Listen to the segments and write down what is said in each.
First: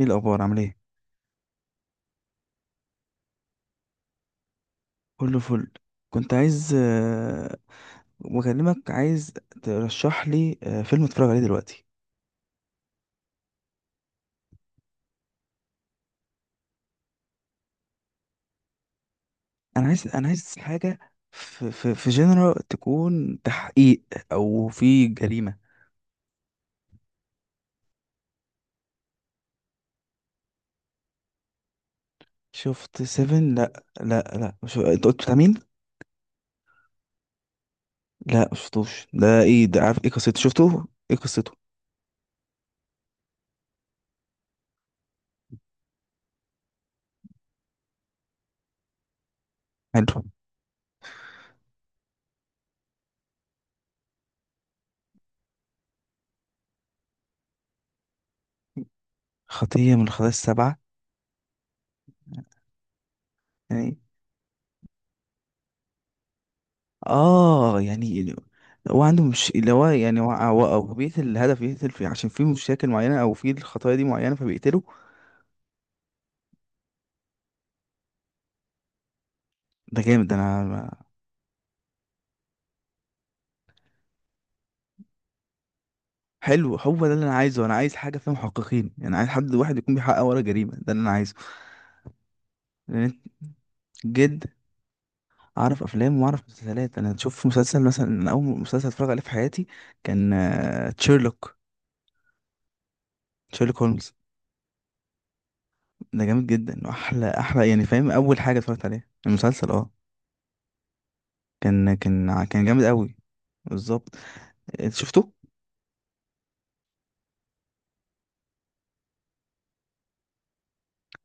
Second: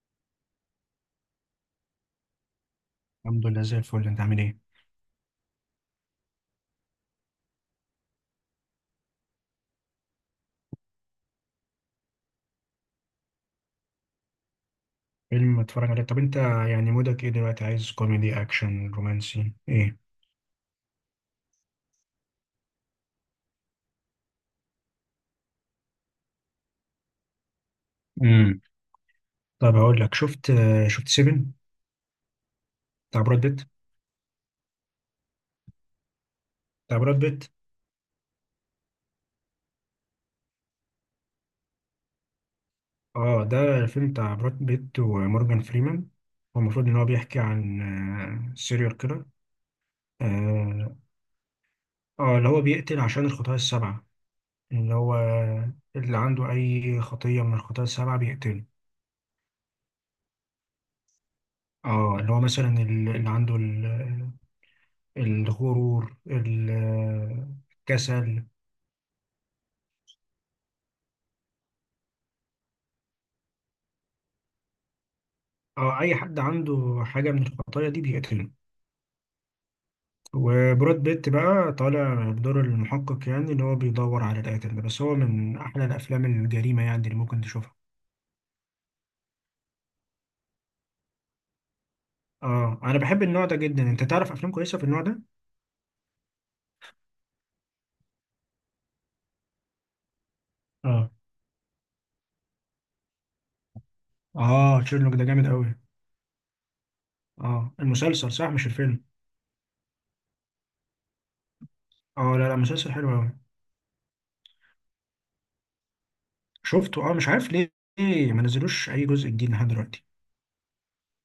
ايه الاخبار؟ عامل ايه؟ الحمد لله زي الفل، انت عامل ايه؟ كله فل. كنت عايز بكلمك، عايز ترشح لي فيلم اتفرج عليه دلوقتي. فيلم اتفرج عليه؟ طب انت يعني مودك ايه دلوقتي، عايز كوميدي اكشن رومانسي انا ايه؟ عايز انا عايز حاجه في جنرال تكون تحقيق، او في جريمه. امم طب هقول لك، شفت سيفن، شفت بتاع براد سيفن؟ بيت؟ لا لا لا، مش. انت قلت بتاع مين؟ بتاع براد بيت. لا مش شفتوش، ده ايه ده؟ عارف ايه قصته؟ شفته؟ ايه قصته؟ اه، ده الفيلم بتاع براد بيت ومورجان فريمان. هو المفروض ان هو بيحكي عن سيريال كيلر. حلو. اه، اللي هو بيقتل عشان الخطايا السبعة، اللي هو اللي عنده اي خطية من الخطايا السبعة بيقتله. خطيه من الخطايا السبعه؟ اه، اللي هو مثلا اللي عنده يعني. الغرور اه، يعني ال-، الكسل. هو عنده مش اللي هو يعني، هو بيقتل الهدف، يقتل فيه عشان في مشاكل معينة، او في الخطايا دي معينة فبيقتله. أو أي حد عنده حاجة من الخطايا دي بيقتله. ده جامد، ده انا. وبراد بيت بقى طالع بدور المحقق، يعني اللي هو بيدور على القاتل ده، بس هو من أحلى الأفلام حلو، الجريمة يعني هو ده اللي اللي انا ممكن عايزه. انا تشوفها. عايز حاجة فيها محققين يعني، عايز حد واحد يكون بيحقق ورا جريمة، ده اللي انا عايزه. اه، أنا لأن، بحب النوع ده جدا. أنت تعرف جد، أفلام كويسة في النوع ده؟ اعرف افلام واعرف مسلسلات. انا شوف مسلسل مثلا، أنا اول مسلسل اتفرج عليه في حياتي كان اه. تشيرلوك. تشيرلوك هولمز، اه، تشيرلوك ده جامد أوي. ده جامد جدا، واحلى احلى اه، يعني، فاهم؟ المسلسل اول صح حاجه مش اتفرجت الفيلم. عليها المسلسل، اه. كان اه، كان لا لا، كان جامد مسلسل حلو قوي. أوي. بالظبط. انت شفته؟ شفته. اه مش عارف ليه، ليه ما نزلوش أي جزء جديد لحد دلوقتي.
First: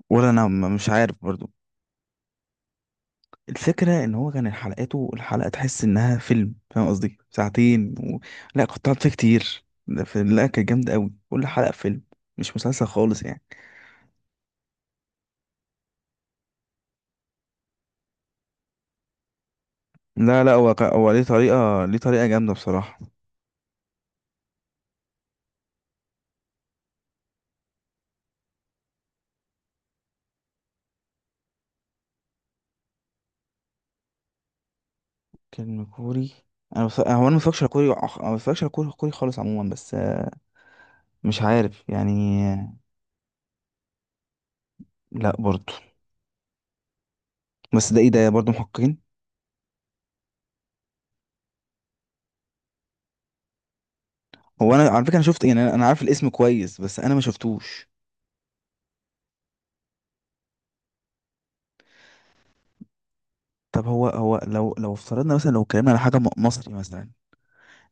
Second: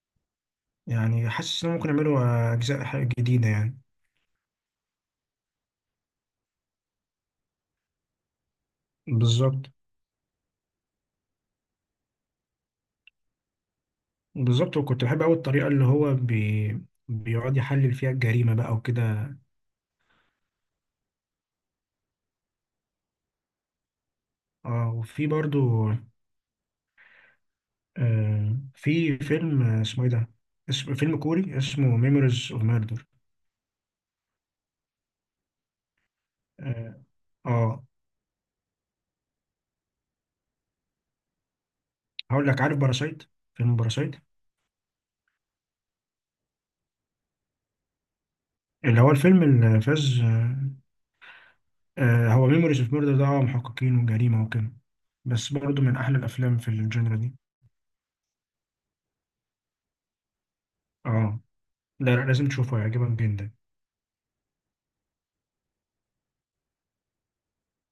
ولا انا مش عارف يعني برضو. حاسس إنهم ممكن يعملوا أجزاء جديدة يعني. الفكره ان هو كان حلقاته، الحلقه تحس انها فيلم، فاهم قصدي؟ ساعتين و. لا، كنت قعدت فيه كتير، بالظبط. ده في. لا، كانت جامده قوي، كل حلقه فيلم. مش مسلسل خالص يعني. بالظبط، وكنت بحب قوي الطريقه اللي هو بيقعد يحلل فيها الجريمه بقى وكده. لا لا، هو ليه طريقه جامده بصراحه. اه، وفي برضو في فيلم، اسمه ايه ده، اسم فيلم كوري اسمه ميموريز اوف ميردر. فيلم كوري؟ انا اه. بص. هو انا ما بتفرجش على آه، كوري، كوري خالص عموما، بس مش عارف يعني. هقول لك، آه، عارف باراسايت؟ فيلم باراسايت. لا برضو. بس ده ايه ده؟ برضو اللي محققين. هو الفيلم اللي فاز آه. هو ميموريز اوف ميردر ده، محققين وجريمه وكده. هو انا على فكره، انا شفت بس يعني، انا برضو أنا من عارف احلى الاسم الافلام في كويس، بس انا الجنرا ما دي. شفتوش. اه. لا لا، لازم تشوفه هيعجبك جدا. طب هو لو افترضنا مثلا، لو اتكلمنا على حاجه مصري مثلا،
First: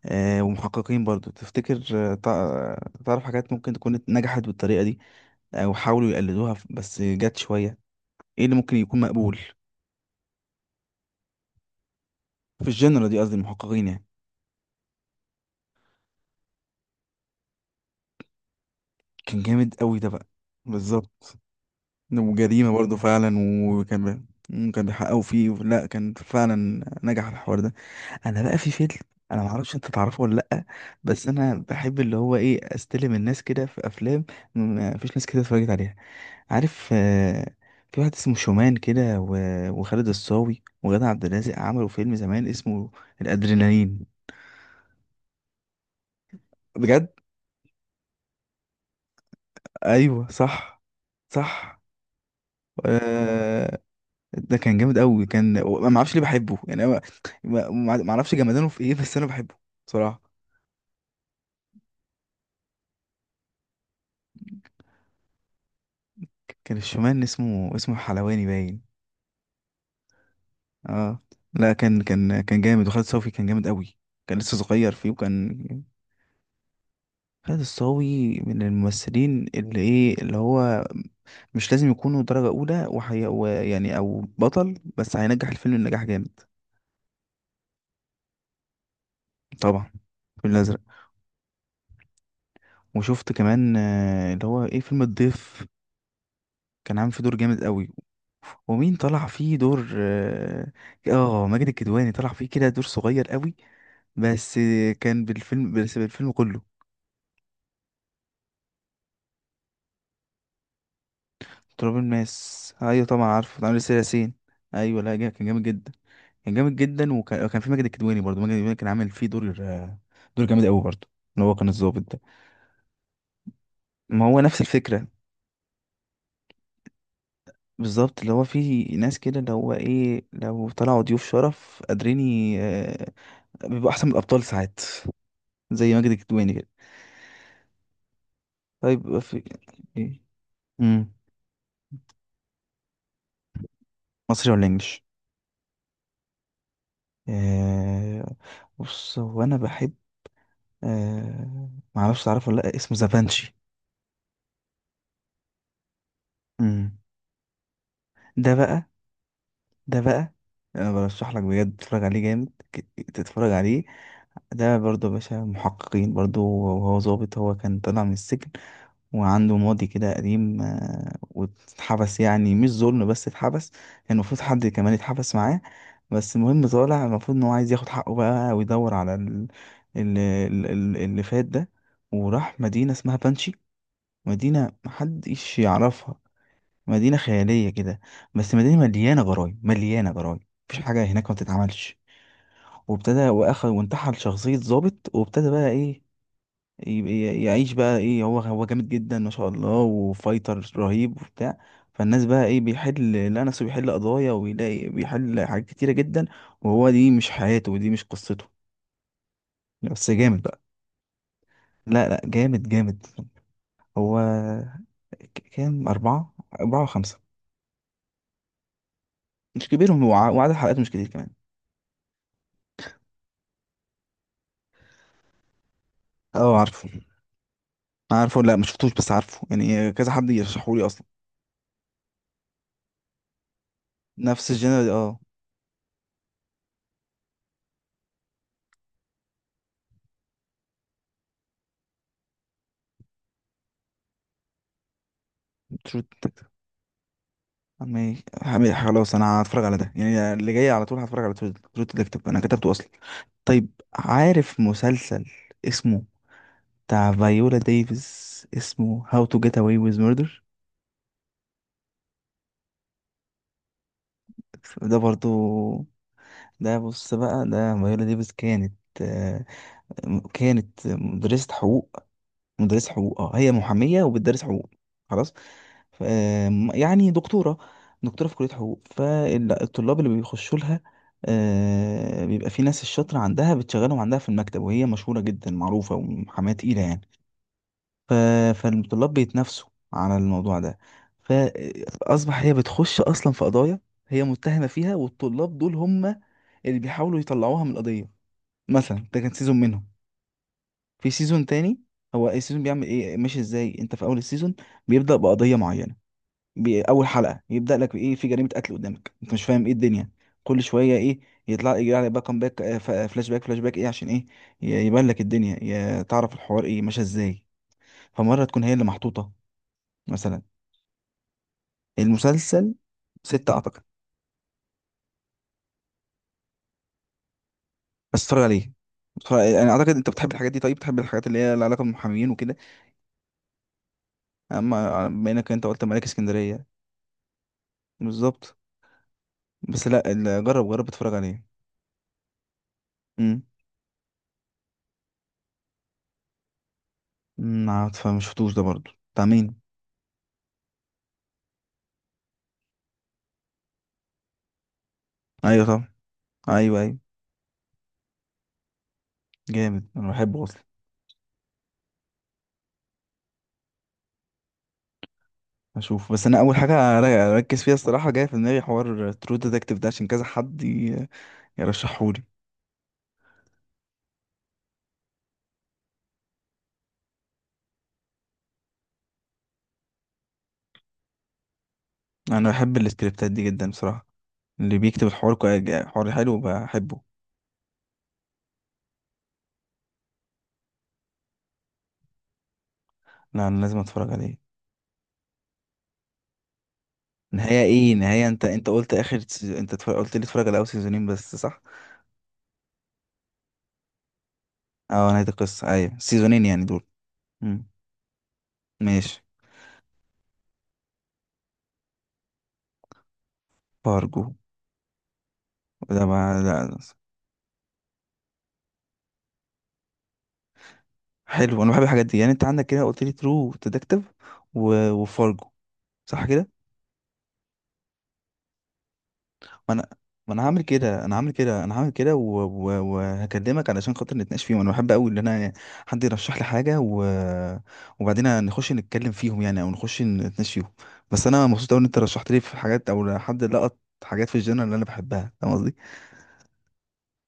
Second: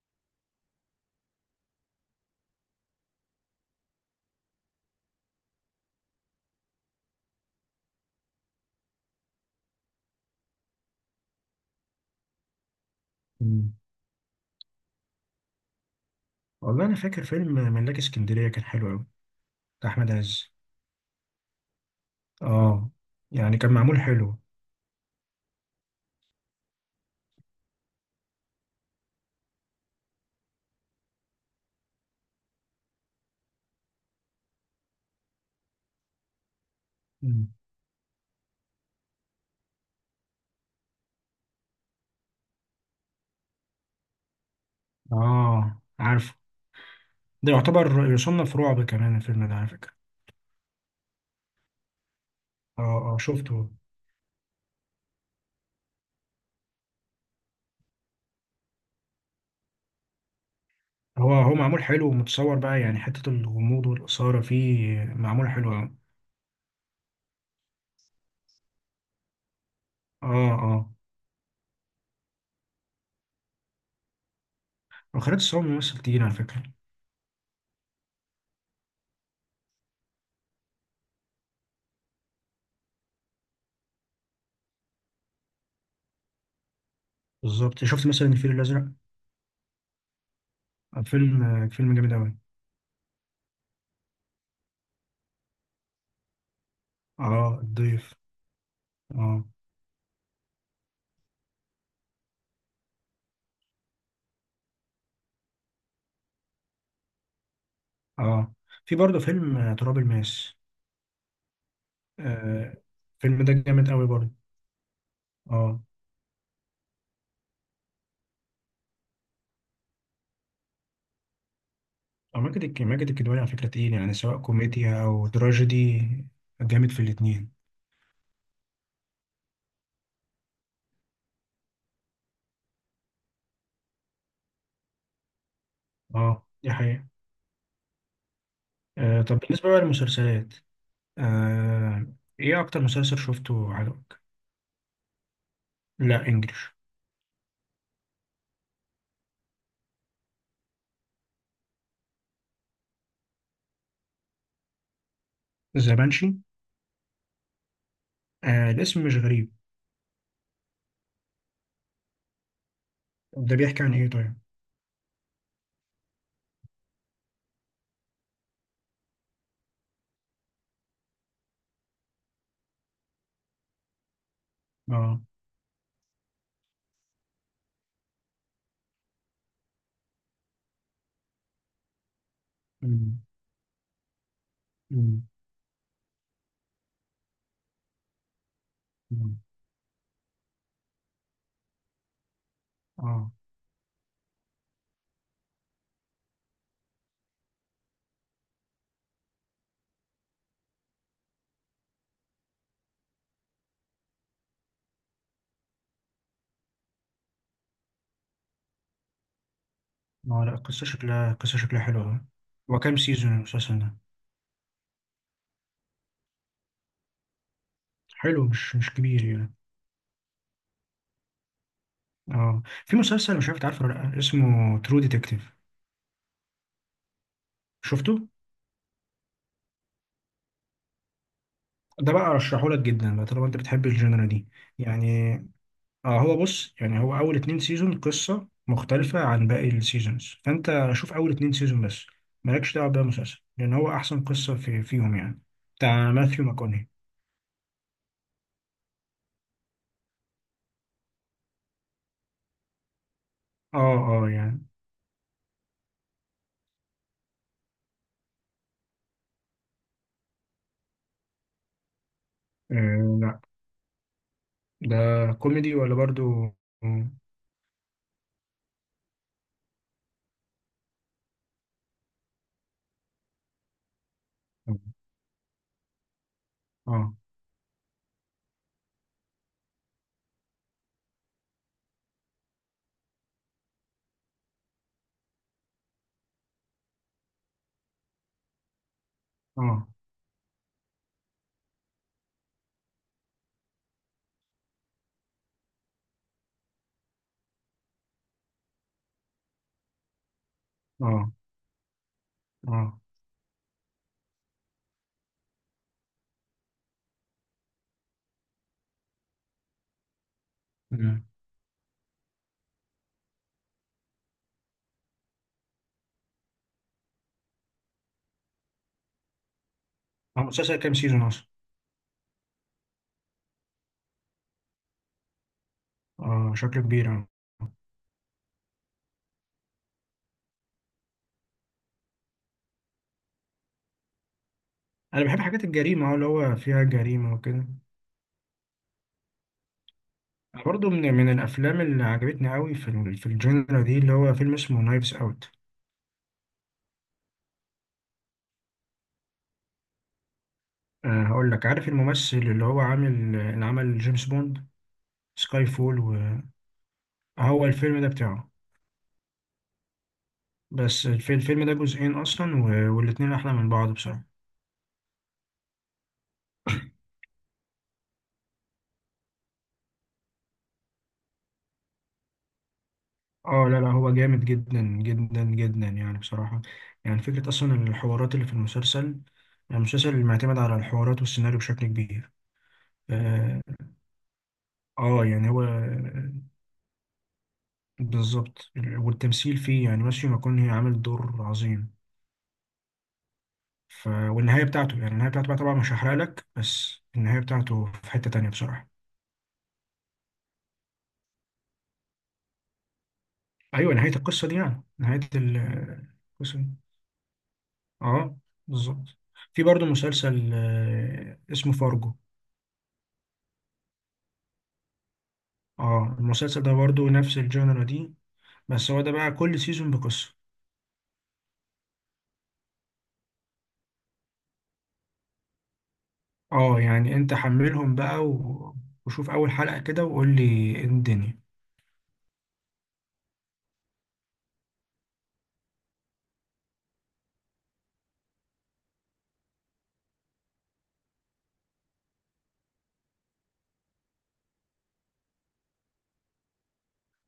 ومحققين برضو، تفتكر تعرف حاجات ممكن تكون نجحت بالطريقه دي، او حاولوا يقلدوها بس جت شويه، ايه اللي ممكن يكون مقبول في الجنرال دي، قصدي مم. المحققين يعني؟ والله انا فاكر فيلم ملاك اسكندريه كان حلو قوي. كان جامد قوي ده احمد بقى. عز. بالظبط. وجريمة اه، برضه فعلا. يعني كان معمول وكان بي- حلو. مم، كان بيحققوا فيه، لا كان فعلا نجح الحوار ده. انا بقى في فيلم، انا ما اعرفش انت تعرفه ولا لا، بس انا بحب اللي هو ايه استلم الناس كده في افلام، ما فيش ناس كده اتفرجت عليها، عارف؟ مم. في واحد اسمه شومان كده وخالد الصاوي وغادة عبد الرازق عملوا فيلم زمان اسمه الادرينالين. اه عارفه. بجد. ده يعتبر يصنف رعب كمان الفيلم ده على فكره. ايوه صح. صح. اه. اه شفته. آه، ده كان جامد قوي، ما اعرفش ليه بحبه يعني، أنا ما اعرفش جمدانه في ايه، بس انا بحبه بصراحه. هو معمول حلو ومتصور بقى، يعني حته الغموض والاثاره فيه معمول حلو قوي. كان الشومان اسمه حلواني باين. اه. اه، اه. لا كان جامد، وخالد صوفي كان جامد قوي، كان لسه صغير فيه، وخالد وكان. الصاوي ممثل تقيل على فكره. خالد الصاوي من الممثلين اللي ايه، اللي هو مش لازم يكونوا درجه اولى، وحي. ويعني او بطل، بس هينجح الفيلم النجاح جامد. بالظبط. شفت مثلا الفيل الازرق؟ طبعا. الفيل الازرق. فيلم، فيلم جامد قوي. وشفت كمان اللي هو ايه، فيلم الضيف، كان عامل فيه دور اه جامد قوي. الضيف. ومين طلع اه. فيه دور؟ اه. ماجد الكدواني طلع فيه كده دور صغير قوي، بس كان بالفيلم، بس بالفيلم كله. اه، في برضه فيلم تراب الماس. تراب الماس آه، ايوه طبعا الفيلم ده عارفه، عامل جامد سياسين. قوي برضه. ياسين. ايوه، لا، كان جامد اه. جدا. كان جامد جدا، وكان في ماجد الكدواني برضه، ماجد الكدواني كان عامل فيه دور دور جامد قوي برضه، اللي هو كان الضابط ده. أو ماجد الكدواني على فكرة تقيل، يعني ما سواء هو نفس كوميديا الفكره. أو تراجيدي، جامد في الاتنين. بالظبط، اللي هو في ناس كده اللي هو ايه، لو طلعوا ضيوف شرف قادرين بيبقوا احسن من الابطال ساعات، زي ماجد اه الكدواني كده. دي حقيقة. طيب آه، طب في. بالنسبة بقى للمسلسلات، إيه؟ آه إيه أكتر مسلسل شفته عجبك؟ مصري ولا انجليش؟ لا إنجلش. آه. بص، هو انا بحب آه معرفش تعرفه ولا لا، اسمه زافانشي. ذا بانشي. امم. ده آه، بقى. الاسم مش غريب. ده بقى، انا برشح لك بجد تتفرج عليه، جامد تتفرج ده بيحكي عليه. عن إيه طيب؟ ده برضه يا باشا محققين برضه، وهو ظابط، هو كان طالع من السجن، وعنده ماضي كده قديم، واتحبس يعني مش ظلم، بس اتحبس، كان المفروض حد كمان اه. يتحبس معاه. بس المهم طالع، المفروض ان هو عايز ياخد حقه بقى، ويدور على اللي فات ده، وراح مدينة اسمها أمم، بانشي. مدينة أمم، محدش يعرفها، مدينة خيالية كده، بس مدينة مليانة أمم. جرايم مليانة جرايم، مفيش حاجة هناك ما بتتعملش. وابتدى اه. واخد وانتحل شخصية ضابط، وابتدى بقى ايه، يبقى يعيش بقى ايه، هو جامد جدا ما شاء الله، وفايتر رهيب وبتاع. فالناس بقى ايه بيحل، لا نفسه بيحل قضايا، ويلاقي بيحل حاجات كتيرة جدا، وهو دي مش حياته، ودي مش قصته، بس جامد اه لا، بقى. القصة شكلها، القصة شكلها حلوة لا لا، أوي. جامد هو كام جامد. سيزون المسلسل ده؟ هو كام؟ أربعة، أربعة وخمسة. حلو، مش كبير يعني. مش كبير، وعدد حلقاته مش كتير كمان. اه، في مسلسل مش عارف تعرفه ولا لأ، اسمه ترو ديتكتيف. اه عارفه. شفته؟ عارفه، لا ما شفتوش، بس عارفه يعني، كذا حد يرشحهولي اصلا. ده بقى ارشحه لك جدا بقى طالما انت بتحب الجنرا دي. نفس الجنرال اه. يعني اه. هو بص، يعني هو اول 2 سيزون قصه مختلفه عن باقي السيزونز، فانت شوف اول 2 سيزون بس. مالكش دعوه بقى مسلسل لان هو احسن قصه في فيهم يعني. ترو. بتاع ماثيو ماكوني. ماشي حبيبي، خلاص انا هتفرج على ده يعني، اللي جاي على طول هتفرج على ترو ديتكتيف، انا كتبته اصلا. طيب. اه. اه عارف يعني. مسلسل اسمه، بتاع فايولا ديفيس، اسمه هاو تو جيت اواي ويز ميردر. لا. ده ده برضو، كوميدي ولا برضو. ده اه. بص بقى، ده فايولا ديفيس كانت آه، كانت مدرسة حقوق. مدرسة حقوق، اه هي محامية وبتدرس حقوق. خلاص. ف- آم، يعني اه. دكتورة، دكتورة في كلية حقوق، فالطلاب اللي بيخشوا لها بيبقى في ناس الشاطرة عندها بتشغلهم عندها في المكتب، وهي مشهورة جدا، معروفة ومحاماة تقيلة يعني، ف- فالطلاب بيتنافسوا اه. على الموضوع ده. فأصبح هي بتخش أصلا في قضايا، هي متهمة فيها، والطلاب دول هم اللي بيحاولوا يطلعوها من القضية. مثلا ده كان سيزون منهم، في اه. سيزون تاني. هو السيزون بيعمل اه. ايه ماشي ازاي؟ انت في اول السيزون بيبدأ بقضية معينة، اول حلقة يبدأ لك ايه، في جريمة قتل قدامك، انت مش فاهم ايه الدنيا، كل شوية ايه، مم. يطلع يجي على باك فلاش باك فلاش باك ايه عشان ايه، يبان لك الدنيا، تعرف الحوار ايه ماشي ازاي، فمرة تكون هي اللي محطوطة مثلا. هو مسلسل كام سيزون اصلا؟ المسلسل ستة اعتقد. اه شكله كبير اه. بس اتفرج عليه، انا اعتقد انت بتحب الحاجات دي، طيب بتحب الحاجات اللي هي لها علاقة بالمحامين وكده، اما انا بما بحب انك حاجات انت قلت ملاك الجريمه، اه اللي هو اسكندرية. فيها جريمه وكده. بالظبط. بس لا جرب جرب برضه من اتفرج من عليه. الافلام اللي عجبتني قوي في في امم. الجنرا دي، اللي هو فيلم اسمه نايفز اوت. عارفة ما شفتوش ده برضو، بتاع مين؟ أه هقول لك، عارف الممثل اللي هو عامل اللي عمل جيمس بوند، ايوه سكاي طبعا. فول؟ ايوه ايوه. وهو الفيلم ده بتاعه. جامد، انا بحبه اصلا. بس الفيلم ده جزئين اصلا، و- والاتنين احلى من بعض بصراحة. اشوف بس، انا اول حاجه اركز فيها الصراحه، جايه في دماغي حوار ترو ديتكتيف ده، عشان كذا حد يرشحهولي. اه لا لا، هو جامد جدا جدا جدا يعني بصراحة. يعني فكرة اصلا الحوارات اللي في المسلسل، المسلسل اللي معتمد على الحوارات والسيناريو بشكل كبير. انا بحب السكريبتات دي اه. جدا بصراحه، اللي بيكتب الحوار يعني هو حوار حلو بحبه. بالظبط. والتمثيل فيه يعني ماثيو ماكونهي عامل دور عظيم. لا انا لازم اتفرج عليه. والنهاية بتاعته، يعني النهاية بتاعته بقى طبعا مش هحرق لك، بس النهاية نهايه بتاعته ايه؟ في نهايه، حتة انت تانية انت بصراحة. قلت اخر انت اتفرج. قلت لي اتفرج على اول سيزونين بس، صح؟ أيوة نهاية القصة دي، يعني اه نهاية نهايه القصه، ايوه سيزونين القصة يعني دي. دول. امم. اه بالظبط. ماشي. في برضه مسلسل اسمه فارجو. بارجو. لا اه ما المسلسل ده لا. برضه نفس الجانرا دي، بس هو ده بقى كل سيزون بقصة. حلو، انا بحب الحاجات دي يعني، انت عندك كده قلت لي ترو ديتكتيف، وفارجو، صح كده؟ اه يعني انت حملهم بقى وشوف أول ما حلقة انا، كده ما وقول لي إيه الدنيا. انا هعمل كده وهكلمك علشان خاطر نتناقش فيهم، انا بحب قوي ان انا، حد يرشح لي حاجه، و... وبعدين نخش نتكلم فيهم يعني، او نخش نتناقش فيهم. بس انا مبسوط قوي ان انت رشحت لي في حاجات، او حد لقط حاجات في الجنرال اللي انا بحبها، فاهم قصدي؟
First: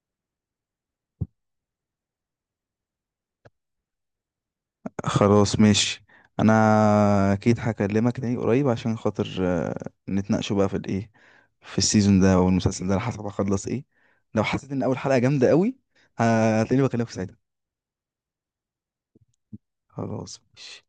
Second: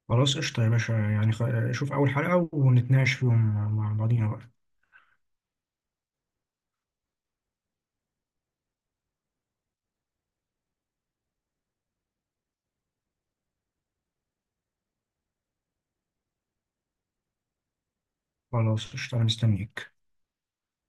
خلاص قشطة يا باشا، يعني شوف أول حلقة ونتناقش فيهم مع بعضينا بقى. خلاص ماشي. انا، اكيد هكلمك تاني قريب عشان خاطر نتناقشوا بقى في الايه، في السيزون ده او المسلسل ده، على حسب هخلص ايه. لو حسيت ان اول حلقة جامدة قوي، هتلاقيني بكلمك ساعتها. خلاص قشطة أنا مستنيك. خلاص ماشي.